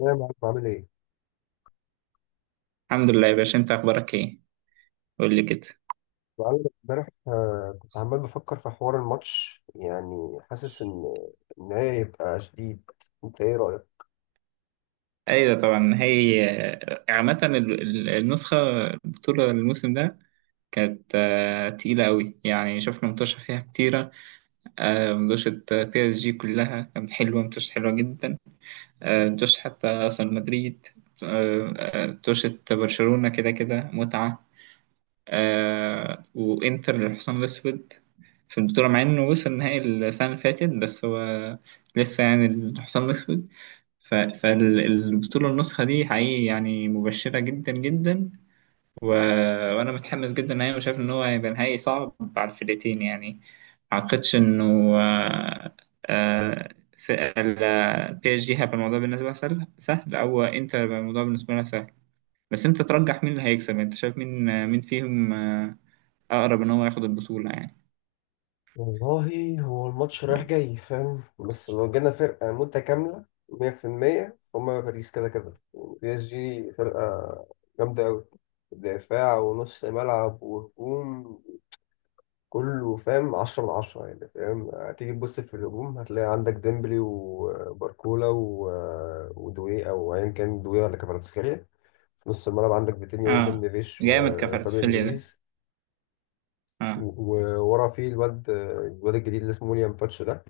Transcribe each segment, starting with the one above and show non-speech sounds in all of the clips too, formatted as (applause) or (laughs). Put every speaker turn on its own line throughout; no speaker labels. يا معلم عامل ايه؟
الحمد لله يا باشا، انت اخبارك ايه؟ قول لي كده.
معلم امبارح، كنت عمال بفكر في حوار الماتش، يعني حاسس ان هي هيبقى شديد. انت ايه رأيك؟
ايوه طبعا هي، عامه النسخه، البطوله الموسم ده كانت تقيله قوي، يعني شفنا متوشه فيها كتيره. متوشه بي اس جي كلها كانت حلوه، متوشه حلوه جدا. متوشه حتى اصلا مدريد. متوشه برشلونه، كده كده متعه. وانتر للحصان الاسود في البطوله، مع انه وصل نهائي السنه اللي فاتت، بس هو لسه يعني الحصان الاسود. فالبطولة النسخة دي حقيقي يعني مبشرة جدا جدا. و... وأنا متحمس جدا نهائي، وشايف إن هو هيبقى نهائي صعب على الفرقتين يعني. ما أعتقدش إنه آه، بي اس جي هيبقى الموضوع بالنسبة لها سهل سهل، أو أنت هيبقى الموضوع بالنسبة لها سهل. بس أنت ترجح مين اللي هيكسب؟ أنت شايف مين فيهم أقرب إن هو ياخد البطولة يعني؟
والله هو الماتش رايح جاي، فاهم؟ بس لو جينا فرقة متكاملة 100% فهم، باريس كده كده يعني. بي اس جي فرقة جامدة أوي، دفاع ونص ملعب وهجوم، كله فاهم 10 من 10 يعني. فاهم، هتيجي تبص في الهجوم، هتلاقي عندك ديمبلي وباركولا ودوي أو أيا كان، دوي ولا كفاراتسخيليا. في نص الملعب عندك فيتينيا وروبن
آه.
نيفيش
جامد
وفابيان
كفاراتسخيليا ده.
لويز.
آه،
وورا فيه الواد الجديد اللي اسمه ويليام باتش ده،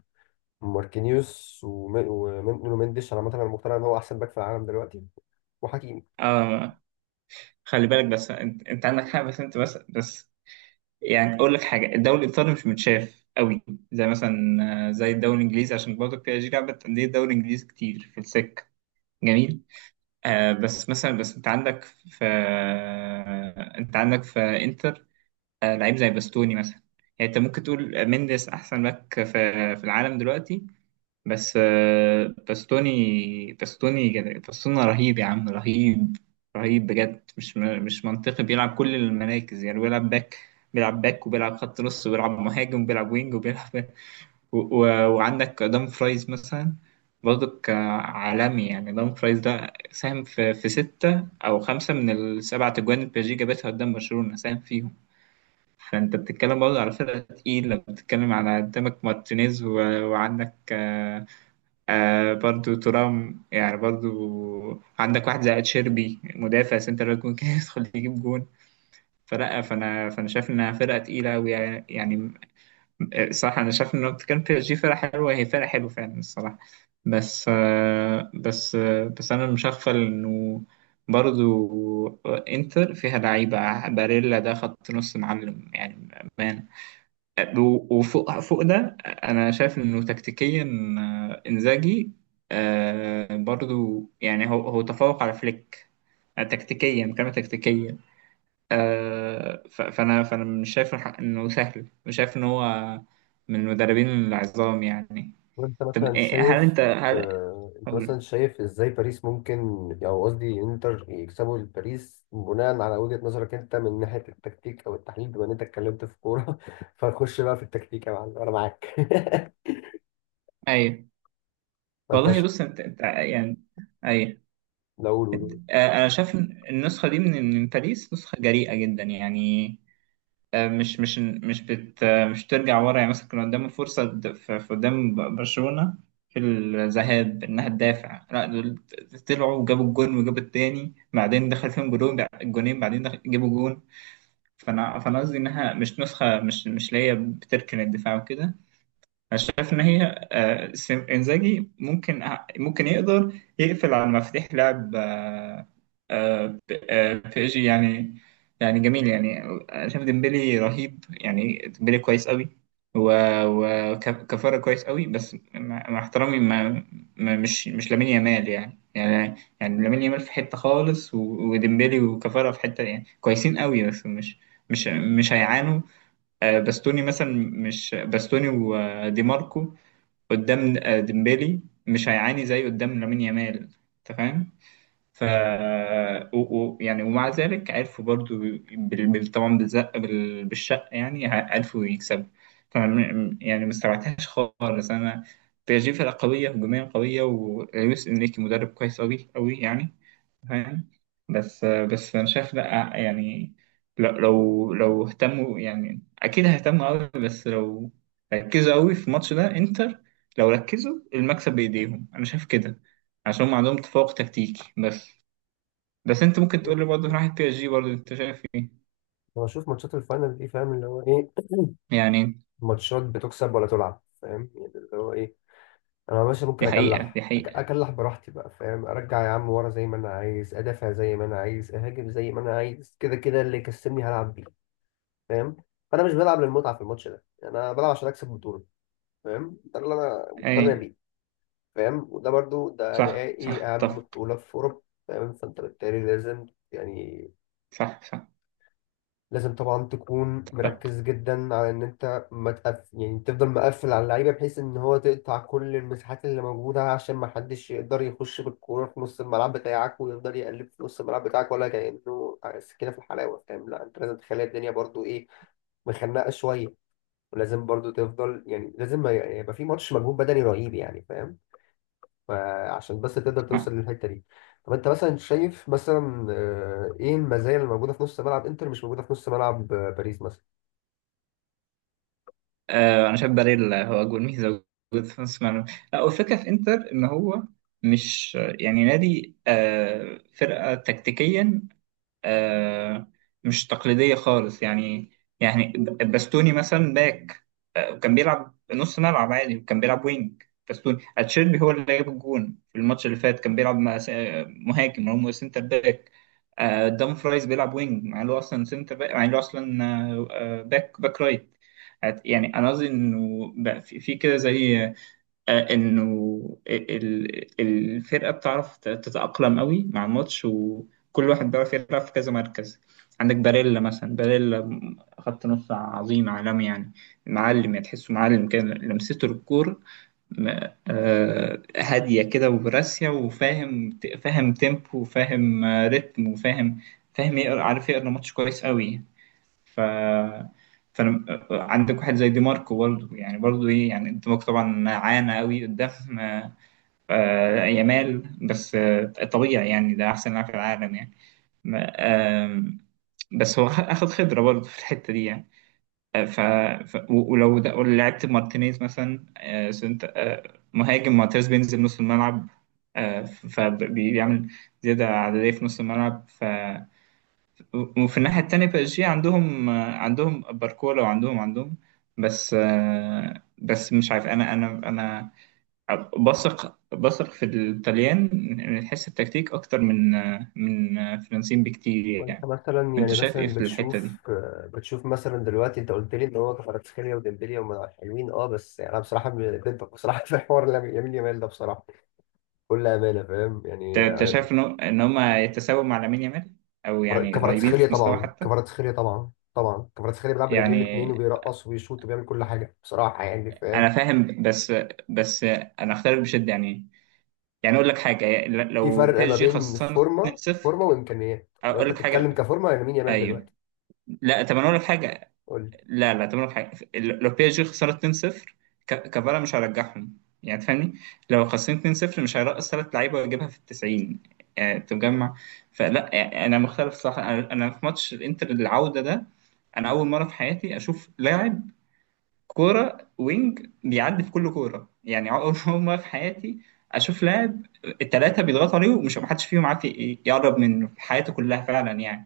ماركينيوس، ونونو مندش. انا مثلا مقتنع ان هو احسن باك في العالم دلوقتي، وحكيمي.
آه. خلي بالك، بس انت عندك حق، بس أنت بس. يعني اقول لك حاجه، الدوري الايطالي مش متشاف قوي زي مثلا زي الدوري الانجليزي، عشان برضه بي اس جي لعبت انديه الدوري الانجليزي كتير في السكه. جميل. بس مثلا، بس انت عندك في آه انت عندك في انتر لعيب زي باستوني مثلا. يعني انت ممكن تقول مينديس احسن باك في العالم دلوقتي، بس باستوني رهيب يا عم، رهيب. رهيب بجد، مش منطقي، بيلعب كل المراكز. يعني بيلعب باك، بيلعب باك، وبيلعب خط نص، وبيلعب مهاجم، وبيلعب وينج، وبيلعب (laughs) و... و... وعندك دام فرايز مثلا، برضه عالمي يعني. دام فرايز ده ساهم في ستة أو خمسة من السبعة تجوان اللي بيجي جابتها قدام برشلونة، ساهم فيهم. فأنت بتتكلم برضه على فرقة تقيلة، بتتكلم على قدامك مارتينيز، وعندك برضو ترام، يعني برضو. عندك واحد زي تشيربي، مدافع سنتر باك، ممكن (laughs) يدخل يجيب جون. فلا، فانا شايف انها فرقه تقيله أوي، صح، انا شايف ان لو كان بي اس جي فرقه حلوه، هي فرقه حلوه فعلا الصراحه. بس انا مش هغفل انه برضو انتر فيها لعيبه. باريلا ده خط نص معلم يعني، بأمانة. وفوق فوق ده انا شايف انه تكتيكيا انزاجي برضو، يعني هو تفوق على فليك تكتيكيا، كما تكتيكيا. فانا مش شايف الحق انه سهل، مش شايف ان هو من المدربين العظام يعني.
وانت
طب
مثلا
هل
شايف
انت
آه، انت
اقول.
مثلا شايف ازاي باريس ممكن، او قصدي انتر يكسبوا الباريس، بناء على وجهة نظرك انت من ناحية التكتيك او التحليل، بما ان انت اتكلمت في كورة (laughs) فنخش بقى في التكتيك يا معلم، انا معاك (laughs)
ايوه.
فانت
والله بص، انت يعني. ايوه.
لا، قول، قول،
انا شايف إن النسخه دي من باريس نسخه جريئه جدا يعني. مش ترجع ورا، يعني مثلا كان قدامه فرصة في قدام برشلونة في الذهاب إنها تدافع. لا دول طلعوا وجابوا الجون وجابوا التاني، بعدين دخل فيهم جونين، بعدين دخل جابوا جون. فأنا قصدي إنها مش نسخة، مش اللي هي بتركن الدفاع وكده. انا شايف ان هي انزاجي ممكن، يقدر يقفل على مفاتيح لعب آه، ب- بي اس جي يعني. يعني جميل، يعني انا شايف ديمبلي رهيب، يعني ديمبلي كويس قوي، وكفارة كويس قوي، بس مع احترامي، مش لامين يامال يعني. لامين يامال في حتة خالص، وديمبلي وكفارة في حتة يعني كويسين قوي، بس مش هيعانوا باستوني مثلا. مش باستوني ودي ماركو قدام ديمبلي مش هيعاني زي قدام لامين يامال، انت فاهم. ف يعني ومع ذلك عرفوا برضو طبعا بالزق، بالشق، يعني عرفوا يكسبوا. فانا يعني ما استبعدتهاش خالص انا. بي اس جي فرقه قويه، هجوميه قويه، ولويس انريكي مدرب كويس قوي قوي يعني، فاهم. بس انا شايف لا، يعني لو اهتموا، يعني اكيد هيهتموا قوي، بس لو ركزوا قوي في الماتش ده انتر، لو ركزوا المكسب بايديهم، انا شايف كده، عشان هم عندهم تفوق تكتيكي بس. بس انت ممكن
قول.
تقول لي برضه في ناحية بي اس جي برضه، انت شايف ايه؟
هو شوف ماتشات الفاينل دي، فاهم اللي هو ايه؟
يعني
(clears throat) ماتشات بتكسب ولا تلعب، فاهم يعني اللي هو ايه. انا باشا ممكن
دي حقيقة، دي
اكلح،
حقيقة.
اكلح براحتي بقى، فاهم؟ ارجع يا عم ورا، زي ما انا عايز ادافع، زي ما انا عايز اهاجم، زي ما انا عايز، كده كده اللي يكسبني هلعب بيه، فاهم؟ فانا مش بلعب للمتعه في الماتش ده يعني، انا بلعب عشان اكسب بطوله، فاهم؟ ده اللي انا مقتنع
ايه.
بيه، فاهم؟ وده برضو ده
صح،
نهائي
صح،
اهم
اتفق.
بطوله في اوروبا، فاهم؟ فانت بالتالي لازم، يعني
صح، صح،
لازم طبعا تكون
اتفق.
مركز جدا على ان انت ما تقف. يعني تفضل مقفل على اللعيبه، بحيث ان هو تقطع كل المساحات اللي موجوده، عشان ما حدش يقدر يخش بالكوره في نص الملعب بتاعك، ويقدر يقلب في نص الملعب بتاعك ولا كانه سكينه في الحلاوه، فاهم؟ لا انت لازم تخلي الدنيا برضو ايه، مخنقه شويه. ولازم برضو تفضل، يعني لازم يبقى في ماتش مجهود بدني رهيب يعني، فاهم؟ فعشان بس تقدر توصل للحته دي. طب انت مثلا شايف، مثلا ايه المزايا اللي موجوده في نص ملعب انتر مش موجوده في نص ملعب باريس مثلا؟
انا شايف باريلا هو اجمل ميزه وجود في نص الملعب. لا، والفكره في انتر ان هو مش يعني نادي، فرقه تكتيكيا آه، مش تقليدية خالص، يعني يعني باستوني مثلا باك، وكان بيلعب نص ملعب عادي، وكان بيلعب وينج. باستوني اتشيربي هو اللي جاب الجون في الماتش اللي فات، كان بيلعب مهاجم، هو سنتر باك. دام فرايز بيلعب وينج، مع انه اصلا سنتر باك، مع انه اصلا باك رايت. يعني انا قصدي انه بقى في كده زي انه الفرقه بتعرف تتاقلم قوي مع الماتش، وكل واحد بيعرف يلعب في كذا مركز. عندك باريلا مثلا، خط نص عظيم، عالمي يعني، معلم يعني، تحسه معلم كده. لمسته للكوره م- هاديه كده، وبراسيه، فاهم تيمبو، وفاهم ريتم، وفاهم. فاهم يقرا، عارف يقرا ماتش كويس قوي. ف فانا، عندك واحد زي دي ماركو برضه، يعني برضه ايه، يعني انت ماركو طبعا عانى قوي قدام يامال، بس طبيعي يعني، ده احسن لاعب في العالم يعني. ما- آم، بس هو اخذ خبره برضه في الحته دي يعني. آه، ف... ولو لعبت مارتينيز مثلا آه، سنت... آه، مهاجم، مارتينيز بينزل نص الملعب، فبيعمل زياده عدديه في نص الملعب. وفي الناحية التانية بي اس جي عندهم باركولا، وعندهم بس. بس مش عارف، انا بثق في الطليان من حيث التكتيك اكتر من فرنسيين بكتير
وانت
يعني.
مثلا
انت
يعني
شايف ايه
مثلا
في الحتة دي؟
بتشوف مثلا دلوقتي انت قلت لي ان هو كفاراتسخيليا وديمبلي هم حلوين، اه بس يعني انا بصراحه ضدك بصراحه (laughs) في حوار لامين يامال ده، بصراحه بكل امانه فاهم
انت
يعني.
أنت شايف ان هم يتساووا مع لامين يامال، او يعني قريبين
كفاراتسخيليا
في مستوى
طبعا،
حتى؟
كفاراتسخيليا طبعا كفاراتسخيليا بيلعب برجليه الاثنين،
يعني
وبيرقص وبيشوط وبيعمل كل حاجه، بصراحه يعني
انا
فاهم.
فاهم، بس انا اختلف بشدة يعني. يعني اقول لك حاجة،
في
لو
فرق
بي اس
ما
جي
بين
خسرنا
فورمه
2-0.
فورمه وامكانيات، لو
اقول
انت
لك
بتتكلم
حاجه.
كفورمه لامين يامال
ايوه.
دلوقتي
لا، طب انا اقول لك حاجه.
قول لي.
لا، لا، طب اقول لك حاجه، لو بي اس جي خسرت 2-0، كفارا مش هرجعهم، يعني تفهمني. لو خسرت 2-0 مش هيرقص ثلاث لعيبه ويجيبها في ال 90، يعني تجمع. فلا، يعني انا مختلف، صح. انا في ماتش الانتر العوده ده، انا اول مره في حياتي اشوف لاعب كوره وينج بيعدي في كل كوره، يعني اول (laughs) أول مره في حياتي اشوف لاعب الثلاثه بيضغطوا عليه ومش محدش فيهم عارف يقرب منه في حياته كلها فعلا يعني.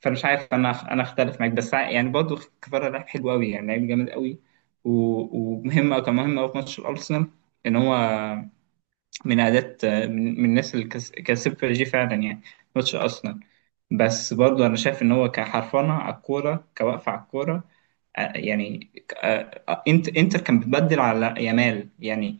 فمش عارف، انا اختلف معاك، بس يعني برضه كفاره لعب حلو قوي يعني، لعيب جامد قوي. ومهم، كان مهم قوي في ماتش الارسنال، ان هو من اداه، من الناس اللي كسبت جي فعلا يعني، ماتش ارسنال. بس برضه انا شايف ان هو كحرفنه على الكوره، كوقفه على الكوره يعني، انت انتر كان بتبدل على يامال يعني،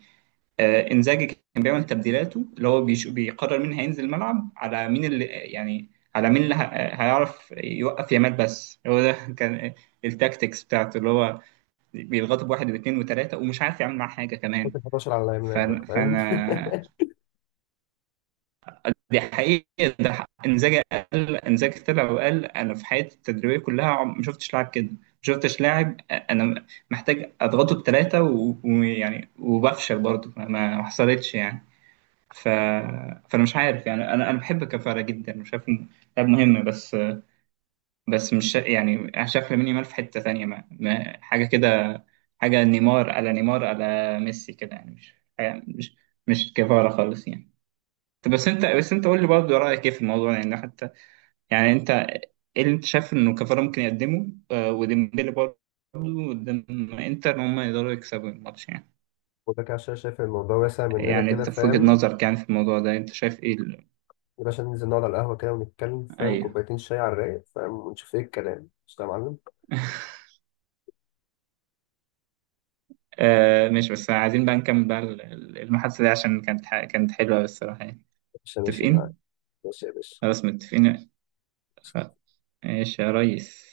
انزاجي كان بيعمل تبديلاته، اللي هو بيقرر مين هينزل الملعب على مين، اللي يعني على مين اللي هيعرف يوقف يامال. بس هو ده (laughs) كان التاكتكس بتاعته، اللي هو بيضغطه بواحد واثنين وثلاثة، ومش عارف يعمل معاه حاجة
حط
كمان.
ال 11 على لامين يامال بقى،
فأنا,
فاهم.
فأنا دي حقيقة. انزاجي قال، انزاجي طلع وقال أنا في حياتي التدريبية كلها ما شفتش لاعب كده، ما شفتش لاعب أنا محتاج أضغطه بثلاثة، ويعني وبفشل برضه، ما حصلتش يعني. ف... فانا مش عارف، يعني انا بحب كفاره جدا وشايف إنه لاعب مهم، بس بس مش شا- يعني انا شايف لامين يامال في حته ثانيه، ما... ما... حاجه كده، حاجه نيمار، على نيمار، على ميسي كده، يعني حاجة- مش مش كفاره خالص يعني. طب بس انت قول لي برضه، رايك ايه في الموضوع يعني حتى، يعني انت ايه اللي انت شايف انه كفاره ممكن يقدمه وديمبلي برضه قدام انتر، ان هم يقدروا يكسبوا الماتش يعني؟
(laughs) وده كده عشان شايف الموضوع واسع مننا
يعني
كده،
انت في وجهة
فاهم؟
نظرك، يعني في الموضوع ده انت شايف ايه
يا باشا ننزل نقعد على القهوة كده ونتكلم، فاهم؟
ايوه.
كوبايتين شاي على الرايق، فاهم؟ ونشوف ايه الكلام، مش يا معلم؟
مش بس عايزين بقى نكمل بقى المحادثة دي، عشان كانت حلوة الصراحة يعني.
ماشي، ماشي معاك،
متفقين؟
ماشي يا باشا.
خلاص متفقين. خ- ماشي يا ريس.